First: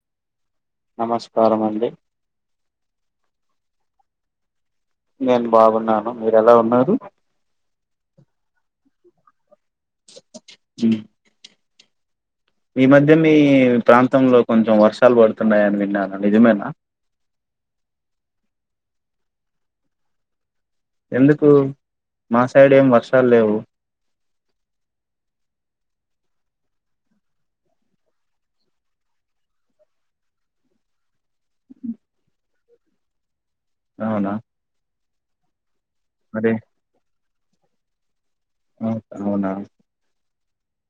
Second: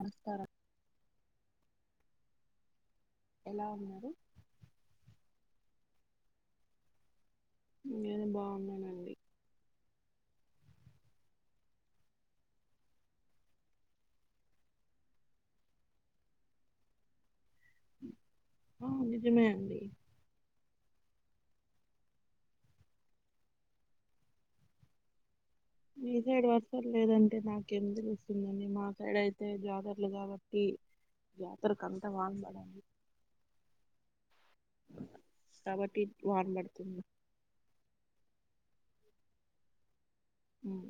నమస్కారం నమస్కారం అండి ఎలా ఉన్నారు నేను బాగున్నాను మీరు ఎలా ఉన్నారు నేను బాగున్నానండి ఉ ఈ మధ్య మీ ప్రాంతంలో కొంచెం వర్షాలు పడుతున్నాయని విన్నాను నిజమేనా ఆ నిజమే అండి ఎందుకు మా సైడ్ ఏం వర్షాలు లేవు మీ సైడ్ వర్షాలు లేదంటే నాకేం తెలుస్తుందని మా సైడ్ అయితే జాతర్లు కాబట్టి జాతరకంతా వాన పడాలి అవునా కాబట్టి మరి మాట్లాడుతున్న అవు సార్ అవునా ఉమ్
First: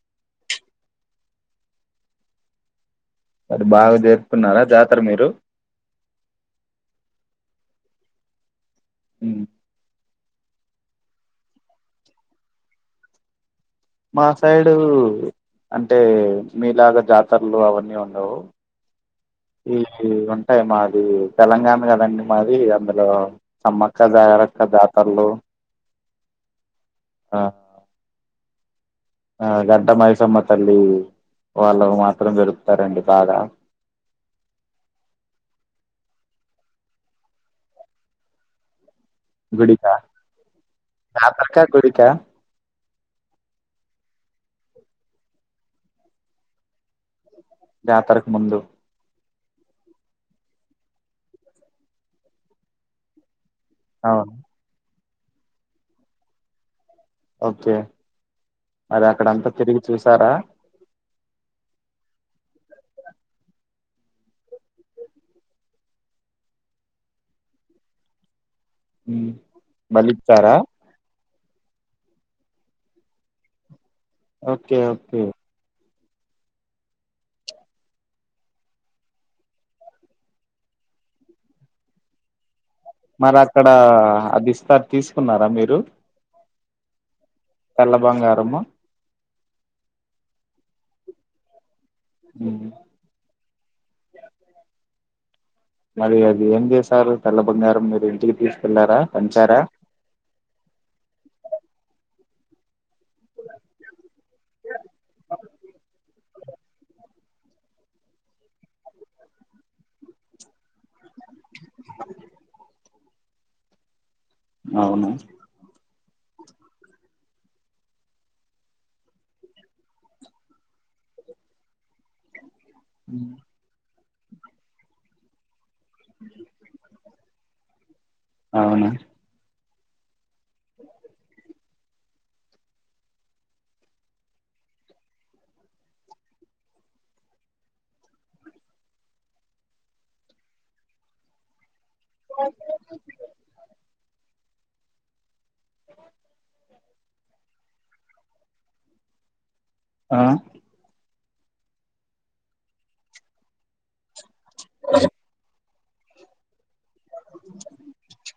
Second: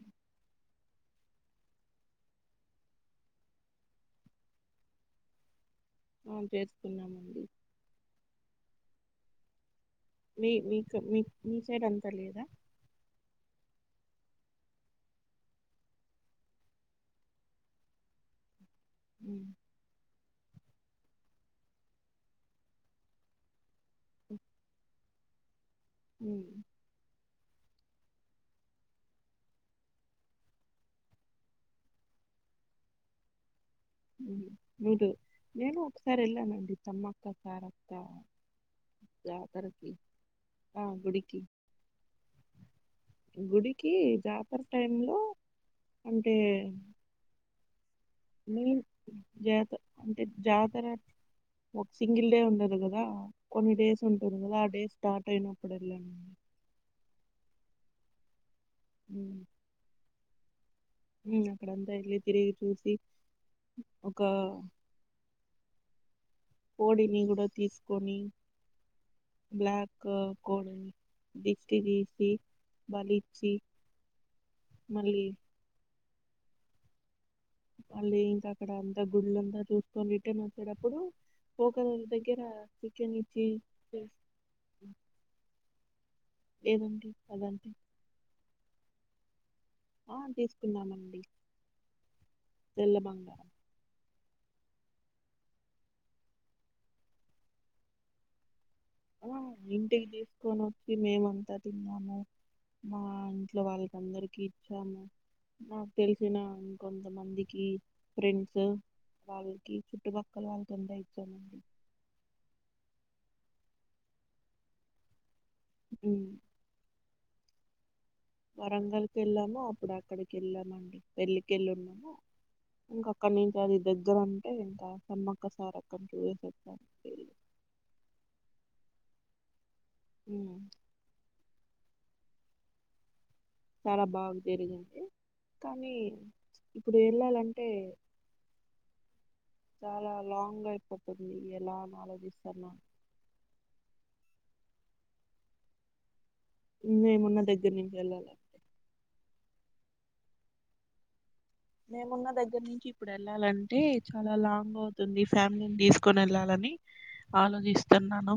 మరి బాగా చేస్తున్నారా జాతర మీరు ఆ చేసుకున్నానండి హు మీ మీకు మీ మీ సైడ్ అంతా లేదా మా సైడు అంటే మీలాగా జాతరలు అవన్నీ ఉండవు ఉమ్, [unintelligible] అంటయి మాది తెలంగాణ కదండి మాది అందులో సమ్మక్క జాగరక్క జాతర్లు హూ ఆ ఆ గడ్డ మైసమ్మ తల్లి వాళ్ళు మాత్రం జరుపుతారండి బాగా నూడు నేను ఒకసారి వెళ్లానండి సమ్మక్క సారక్క జాతరకి గుడికా ఆ గుడికి జాతరక గుడిక గుడికి జాతర టైం లో అంటే జాతరకు ముందు జాతర అంటే జాతర ఒక సింగిల్ డే ఉండదు కదా కొన్ని డేస్ అవును ఉంటది కదా ఆ డే స్టార్ట్ అయినప్పుడు వెళ్లానండి ఓకే అది అక్కడ ఉమ్, అంతా తిరిగి చూసారా అక్కడంతా వెళ్ళి తిరిగి చూసి ఒక కోడిని కూడా తీసుకొని హ్మ్. బ్లాక్ బలిచ్చారా కోడిని దిష్టి తీసి బలి ఇచ్చి ఓకే ఓకే మళ్ళీ మళ్ళీ ఇంకా అక్కడ అంతా గుళ్లంతా చూసుకొని రిటర్న్ వచ్చేటప్పుడు పోగద దగ్గర చికెన్ మరి ఇచ్చి అక్కడ చేస్- అది ఇస్తారు తీసుకున్నారా మీరు ఏదండి తెల్ల బంగారము ఆ తీసుకున్నామండి హ్మ్. తెల్ల బంగారం మరి అది ఏం చేశారు తెల్ల బంగారం మీరు ఇంటికి తీసు ఆ ఇంటికి తీసుకొని వచ్చి మేమంతా తిన్నాము మా ఇంట్లో వాళ్ళకి అందరికి ఇచ్చాము నాకు తెలిసిన కొంత మందికి ఫ్రెండ్స్ వాళ్ళకి చుట్టుపక్కల వాళ్ళకి అంత ఇచ్చాము అవును ఉ వరంగల్ కి వెళ్ళాము అప్పుడు అక్కడికి వెళ్ళామండి పెళ్లికేళ్ళి ఉన్నాము ఇంకా అక్కడి నుంచి అది దగ్గర అంటే ఇంకా సమ్మక్క సారక్క కమ్ పోయేసివచ్చాం తెలీదు అవునా ఉ చానా బాగా జరిగింది కానీ ఇప్పుడు వెళ్ళాలంటే చాలా లాంగ్ అయిపోతుంది ఎలా అని ఆలోచిస్తాన్న [inaudible] మేము వున్న దగ్గర నుంచి వెళ్ళాలాంటే ఆ మేమున్న దగ్గర నుంచి ఇప్పుడు వెళ్ళాలంటే చాలా లాంగ్ అవుతుంది ఫ్యామిలీ తీసుకొని వెళ్ళాలని ఆలోచిస్తున్నాను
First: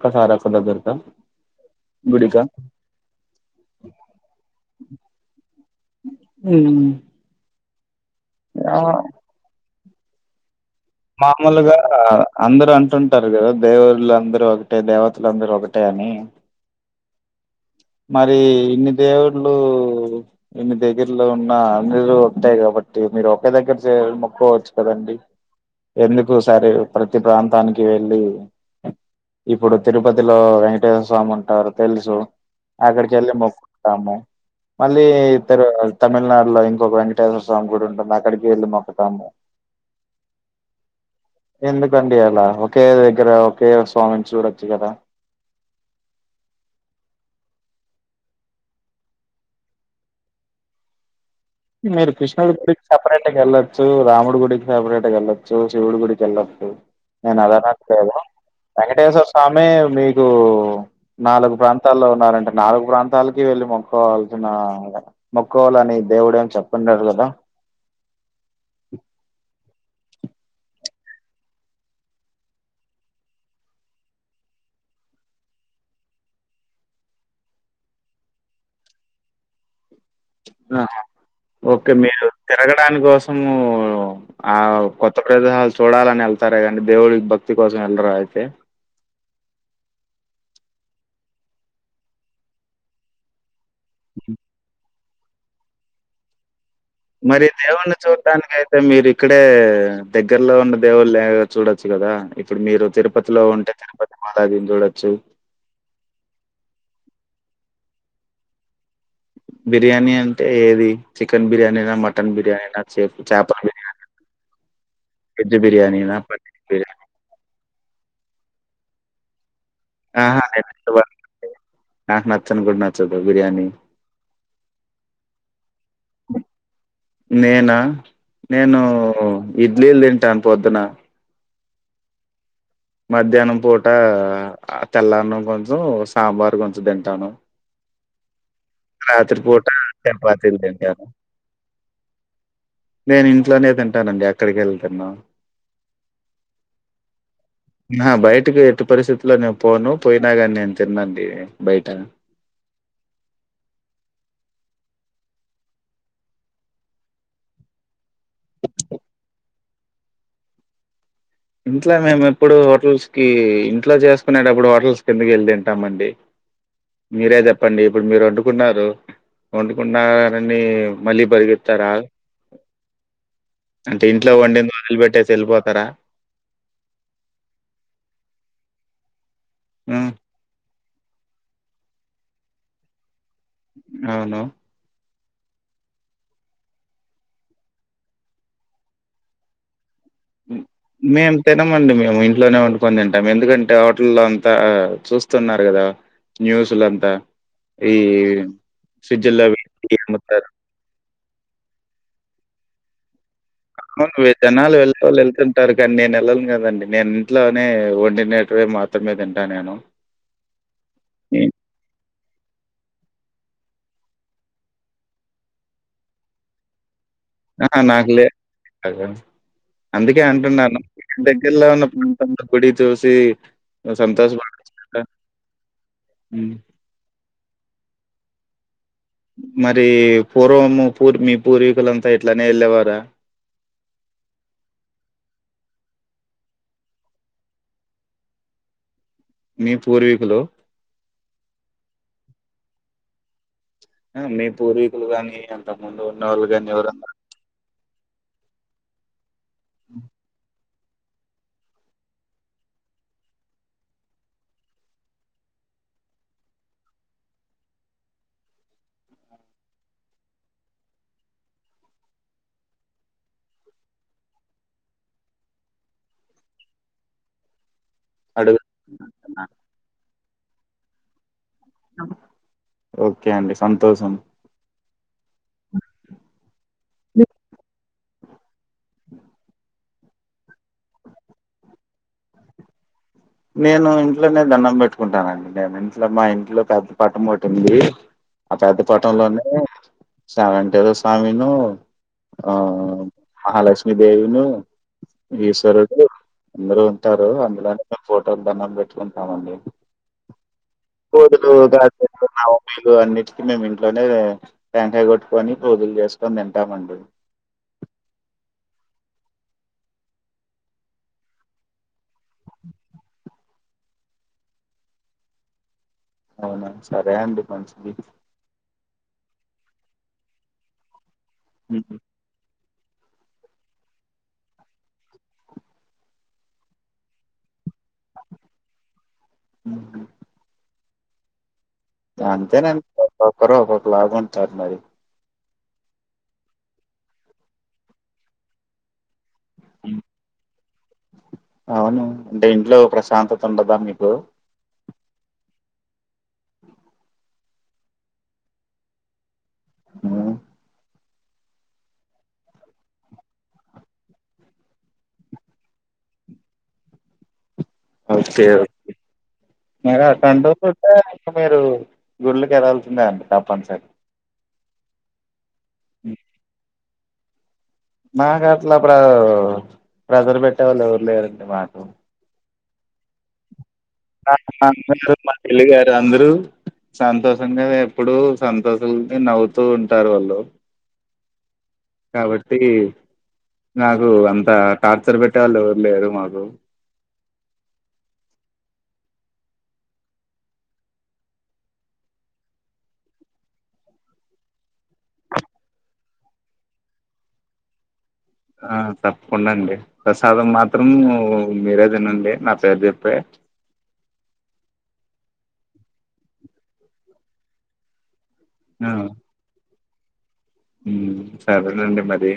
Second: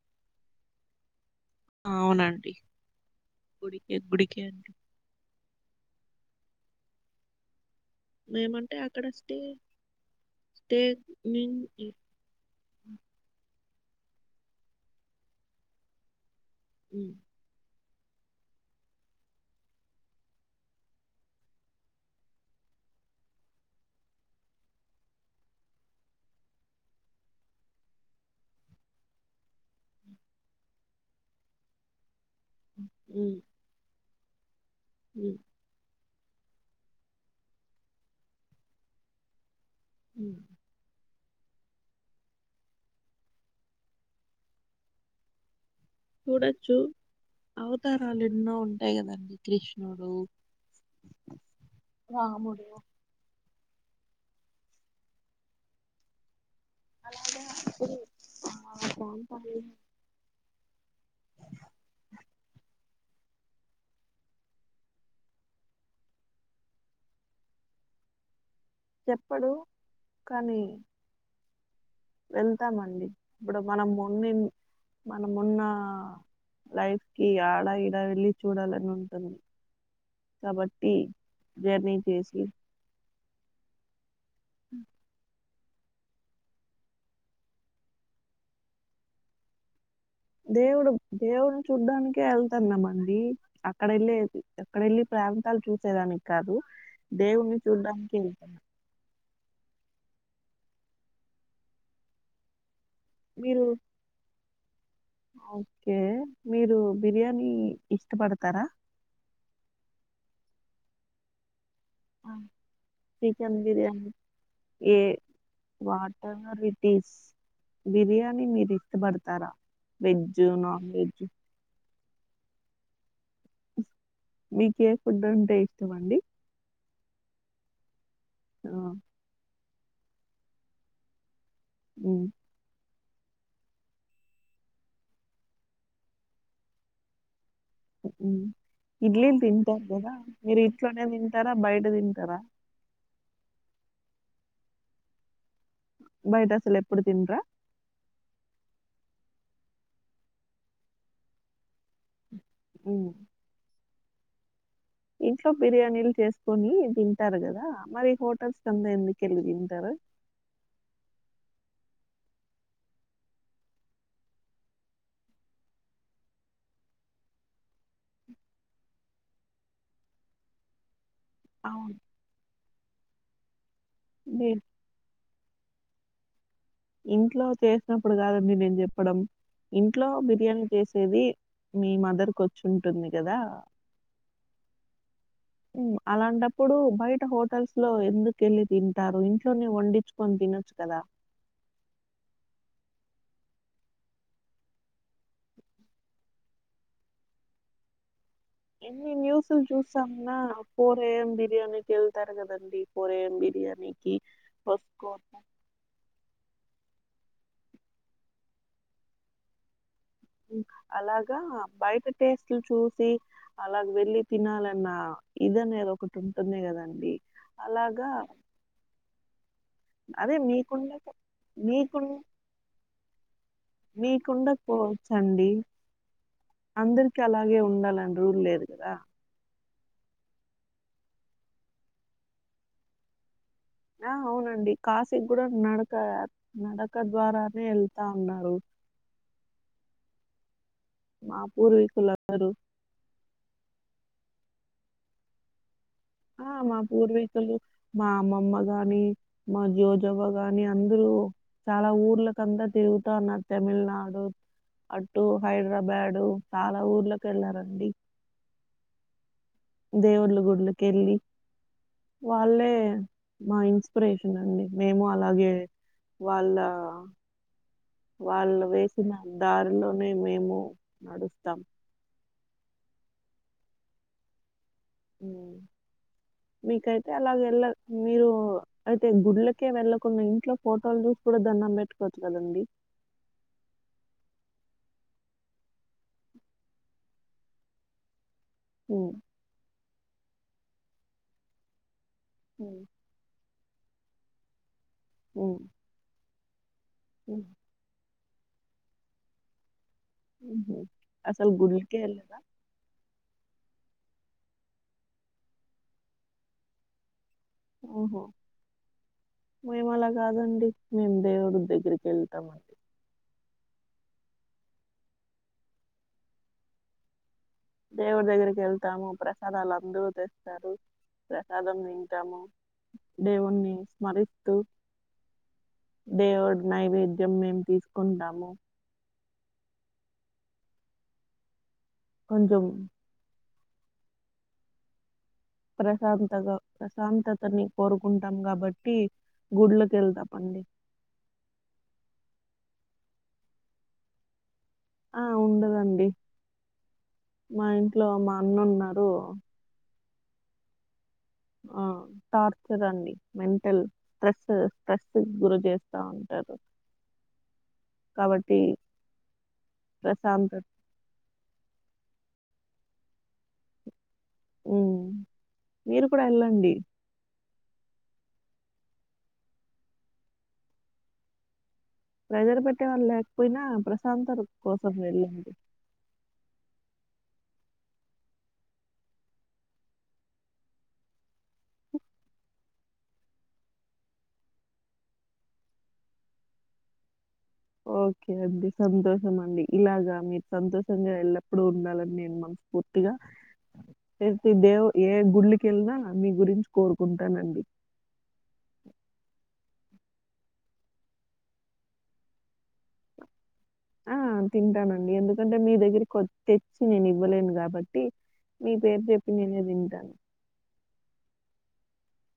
ఒకసారి వస్తే బయలదేరుతాం అవునండి గుడికే గుడికే అండి ఉ ఊ మేమంటే అక్కడ స్టే స్టే నిన్ మామూలుగా ఉమ్ అందరు అంటుంటారు కదా దేవుళ్ళందరు ఒకటే దేవతలందరు ఒకటే అని ఉ మరి ఇన్ని దేవుళ్ళు ఇన్ని దగ్గర్లో ఉన్న అందరూ ఒకటె కదా కాబట్టి మీరు ఒకే దగ్గర మొక్కోవచ్చు కదండి ఎందుకు సరే ప్రతి ప్రాంతానికి వెళ్ళి ఇప్పుడు తిరుపతిలో వెేంకటేశ్వర స్వామి ఉంటారు తెలుసు అక్కడికి వెళ్లి ఉమ్ మొక్కుతాము మళ్ళీ ఉమ్ ఇత్తరు కావా తమిళనాడులో ఇంకొక వెంకటేశ్వర స్వామి గుడి ఉంటుంది అక్కడికి వెళ్ళి మొక్కుతాము ఉ ఎందుకండి అలా ఒకే దగ్గర ఒకే స్వామిని చూడచ్చు కదా చూడచ్చు అవతారాలు ఎన్నో ఉంటాయి కదండి కృష్ణుడు మరి కృష్ణు రాముడు గుడికి సపరేట్ గా ఎల్లచ్ చ్చు రాముడు గుడికి సపరేట్ వెళ్ళొచ్చు శివుడి గుడికి వెళ్ళొచ్చు నేను అలాగే అది అప్పుడు అనట్లేదు ఆ వెంకటేశ్వర ప్రాంతాలు స్వామి మీకు నాలుగు ప్రాంతాల్లో ఉన్నారంటే నాలుగు ప్రాంత తలకి వెళ్ళి మొక్కోవల్సిన మొక్కోవాలని దేవుడేం చెప్పిండడు కదా చెప్పడు కానీ వెళ్తామండి ఇప్పుడు మనం ఉన్నిన్ మనం ఉన్న లైఫ్‌కి అడఇడా వెళ్లి చూడాలని ఉంటది ఆ ఓకే మీరు చేసి తిరగడానికోసము ఆ కొత్త ప్రదేశాలు చూడాలని ఎళ్తారే కానీ దేవుడికి భక్తి కోసం వెళ్లారా అయితే దేవుడు దేవుడిని చూడ్డానికే ఎళ్తాన్నామండి అక్కడ ఎళ్ళేసి అక్కడెళ్ళి ప్రాంతాలు చూసేదానికి కాదు మరి దేవుణ్ణి దేవుని చూడ్డానికి చూడనికి వెళ్తున్నా అయితే మీరు ఇక్కడే దగ్గరలో ఉండే దేవుళ్ళ చూడచ్చు కదా ఇప్పుడు మీరు తిరుపతిలో మీరు ఉంటే తిరుపతి మారాజుని చూడ ఓకే మీరు బిర్యానీ ఇష్టపడతారా బిర్యానీ అంటే ఏది చికెన్ బిర్యానీన మటన్ బిర్యానీనా చెప్ చాప బిర్యానీ ఏ వెజ్ వాట్ బిర్యానీనా? Ever paneer it biryani is biryani మీరు ఇష్టపడతారా ఆహా! వెజ్జ్ నేను నాన్ వెజ్ ఇష్టపడనండి. నాకు నచ్చను కూడా నచ్చదు బిర్యానీ మీకే ఫుడ్ అంటే ఇష్టం అండి నేనా ఆ, నేను ఇడ్లీలు తింటాను పొద్దున ఉమ్మ్ మధ్యాహ్నం పూట తెల్లన్నం కొంచెం సాంబార్ కొంచెం తింటాను ఉమ్మ్ ఇడ్లీలు రాత్రి పూట తింటారు కదా చపాతీలు మీరు తింటాను. ఇట్లోనే తింటారా బయట తింటారా నేను ఇంట్లోనే తింటానండి ఎక్కడికేళ్ళి తిన్ను బైట అసలు ఎప్పుడు తిన్రా ఆ బయటకి ఎట్టు పరిస్థితులో నేను పోను పోయినా కాని నేను తిన్నాండి బయట ఉమ్మ్ ఇంట్లో బిర్యానీలు చేసుకొని తింటారు కదా మరి హోటల్స్ కంతా ఎందుకు ఎల్లి తిం టరు ఇంట్లో మేము ఎప్పుడు హోటల్స్‌కి ఇంట్లో చేసుకునేటప్పుడు హోటల్స్ కెందుకు ఎళ్ళి తింటామండి మీరే చెప్పండి ఇప్పుడు మీరు వండుకున్నారు వండుకున్నరని మళ్ళీ బరిగేడతారా అవును. అంటే ఇంట్లో మీ వండింది వదిలిపెట్టేసి ఎళ్ళిపోతారా ఇంట్లో చేసినప్పుడు కాదండి నేను చెప్పడం ఇంట్లో హ్మ్ బిర్యానీ చే సేది మీ మదర్కు వచ్చి ఉంటుంది కదా అవును ఉమ్మ్ అలాంటప్పుడు బయట హోటల్స్ లో ఎందుకేళ్ళి తింటారు ఇంట్లోనే వండిచు కోని హ్మ్. తినచ్చు కదా మేము తినమండి మేము ఇంట్లోనే వండుకొని తింటాం ఎందుకంటే హోటల్లో అంతా చూస్తున్నారు కదా న్యూస్లు అంతా ఈ ఎన్ని ఫ్రిడ్జ్లో న్యూస్లు పెట్టి చూశామన్న అమ్ముతారు ఫోరేయం బిర్యానీకేళ్తారు కదండి ఫోర్ ఎయం బి అవును వే జనాలు వెళ్ళేవోళ్ళు వెళ్తుంటారు కానీ నేను ఎళ్ళను కదండి నేను ఇంట్లోనే వండినేటివే మాత్రమే తింటా నేను ఉమ్ అలాగా హ్మ్. బయట టేస్ట్లు చూసి అలాగ వెళ్ళి తినాలన్నా ఇద అనేది ఒకటి ఉంటుంది గదండి అహ నాకులే అందుకే అదే అంటున్నాను మీకుండక దగ్గర్లో ఉన్న ప్రాంతంలో గుడి చూసీ మీకుండక్ పో చండి హ్మ్. అందరికి అలాగే ఉండాలని రూల్ లేదు గదా మరీ పూర్వము పూర్మి పూర్వీకులంతా ఇట్లనే ఎళ్ళేవారా ఆ అవునండి కాశీ కూడా నడక నడక ద్వారానే ఎళ్తా ఉన్నారు మీ పూర్వీకులు మా పూర్వీకులందరు అమీ పూర్వ కుల్గానీ ఆ మా పూర్వీకులు మా అమ్మమ్మ గానీ మా జోజవ్వ గాని అందరూ చాలా ఊర్లకంతా తిరుగుతా ఉన్నార్ తమిళ్నాడు అటు హైద్రబాడూ చాలా ఊర్లకి ఎళ్లారండి దేవుళ్ళ గుడ్లకెళ్ళి వాళ్ళే మా ఇన్స్పిరేషన్ అండి మేము అలాగే వాళ్ళా అడుగు వాళ్ళు వేసిన దారిలోనే మేము నడుస్తాం ఓకే అండి సంతోషం మ్ మీకైతే అలాగ ఎల్ల మీరు అయితే గుడ్లకే వెళ్ళ పొని ఇంట్లో ఫోటోలు చూసి కూడా దండం పెట్టుకోచ్చు కదండి నేను ఇంట్లోనే దండం పెట్టుకుంటానండి నేను ఇంట్లో మా ఇంట్లో పెద్ద పటం పటింది ఆ పెద్ద ఉమ్ పటంలోనే సవెంటేర స్వామినూ ఆ మహాలక్ష్మీదేవినూ ఉమ్ ఈశ్వరుడు అందరు ఉంటారు ఉహ్, అందులోనే ఫోటోకు దండం పెట్టుకుంటామండి ఉహు అసలు కోడులు గుళ్ళకే గాజలు వెళ్ళదా నవమీలు అన్ని మేము ఇంట్లోనే టెంకాయ్ కొట్టుకొని పూజలు చేసుకొని తింటామండి మ్ హ్ మేము అలా గాదండి మేము దేవుడి దగ్గరికి ఎళ్తామ్ అండి అవునా సరే అండి మంచిది దేవుడి దగ్గరికి ఎళ్తాము ప్రసాదాలు అందరు తెస్తారు ప్రసాదం ఉమ్, తింటాము దేవుణ్ణి స్మరిస్తూ దేవుడ్ నైవేద్యం మేము తీసుకుంటాము ఉ కొంచెం అంతేనే ఒక్కొక్కరు ఒక్కొక్కలాగ ఉంటారు మరి ప్రశాంతగా ప్రశాంతతని కోరుకుంటాం కాబట్టి గుడ్లక్ ఉమ్. ఎళ్తాపండి ఏ ఇంట్లో ప్రశాంతత ఉండదా మీకు ఆ ఉండదండి మా ఇంట్లో మా అన్న ఉన్నాడూ ఆ ఆ టార్చర్ అండి మెంటల్ స్ట్రెస్ స్ట్రెస్ గురు చేస్తా ఉంటారు [inaudible] ఓకే కాబట్టి ఓకె మిరూ అట్ల ప్రశాంతత ఉంటే ఇంక మీరూ గుడ్లకి ఎల్లాల్సిందే అండి తప్పనిసరి మ్ మీరు కుడా ఎళ్ళండి మాకు అట్లా ప్రా ప్రెజర్ పెట్టేవాళ్ళు ఎవరు లేరండి మాకు ప్రెజర్ పెట్టే వాళ్ లేకపోయినా ప్రశాంతత కోసం [unintelligible] మా వెళ్ళండి. పెళ్లిగారు అందరూ సంతోషంగదే ఎప్పుడూ సంతోకెల్లి నవ్వుతూ ఉంటారు వాళ్ళు కాబట్టీ నాకూ అంతా టార్చర్ పెట్టే వాళ్ళు ఎవరు లేరు మాకు ఓకే అండి సంతోషం అండి ఇలాగా మీరు సంతోషంగా ఎల్లప్పుడుూ ఉండాలని నేను మన్స్ ఉత్తిగా తెతే దేవ్ ఏ గుడ్లకి ఎల్నా నీ గురించి కోరుకుంటానండి ఆ తప్కుండా అండి ప్రసాదం మాత్రం మీరే దినండి నా పేరు చెప్పే ఆ తింటానండి ఎందుకంటే మీ దగ్గర కొ తెచ్చి నేను ఇవ్వలేను గాబట్టి మీ పేరు చెప్పి నేనే దింటాను ఊ సరేనండి మరీ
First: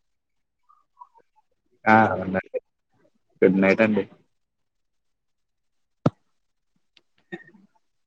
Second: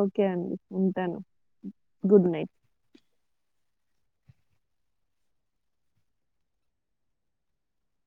ఓకే అండి ఉంటాను ఆ గుడ్ నైట్. ఉండండి గుడ్ నైట్ అండి [inaudible]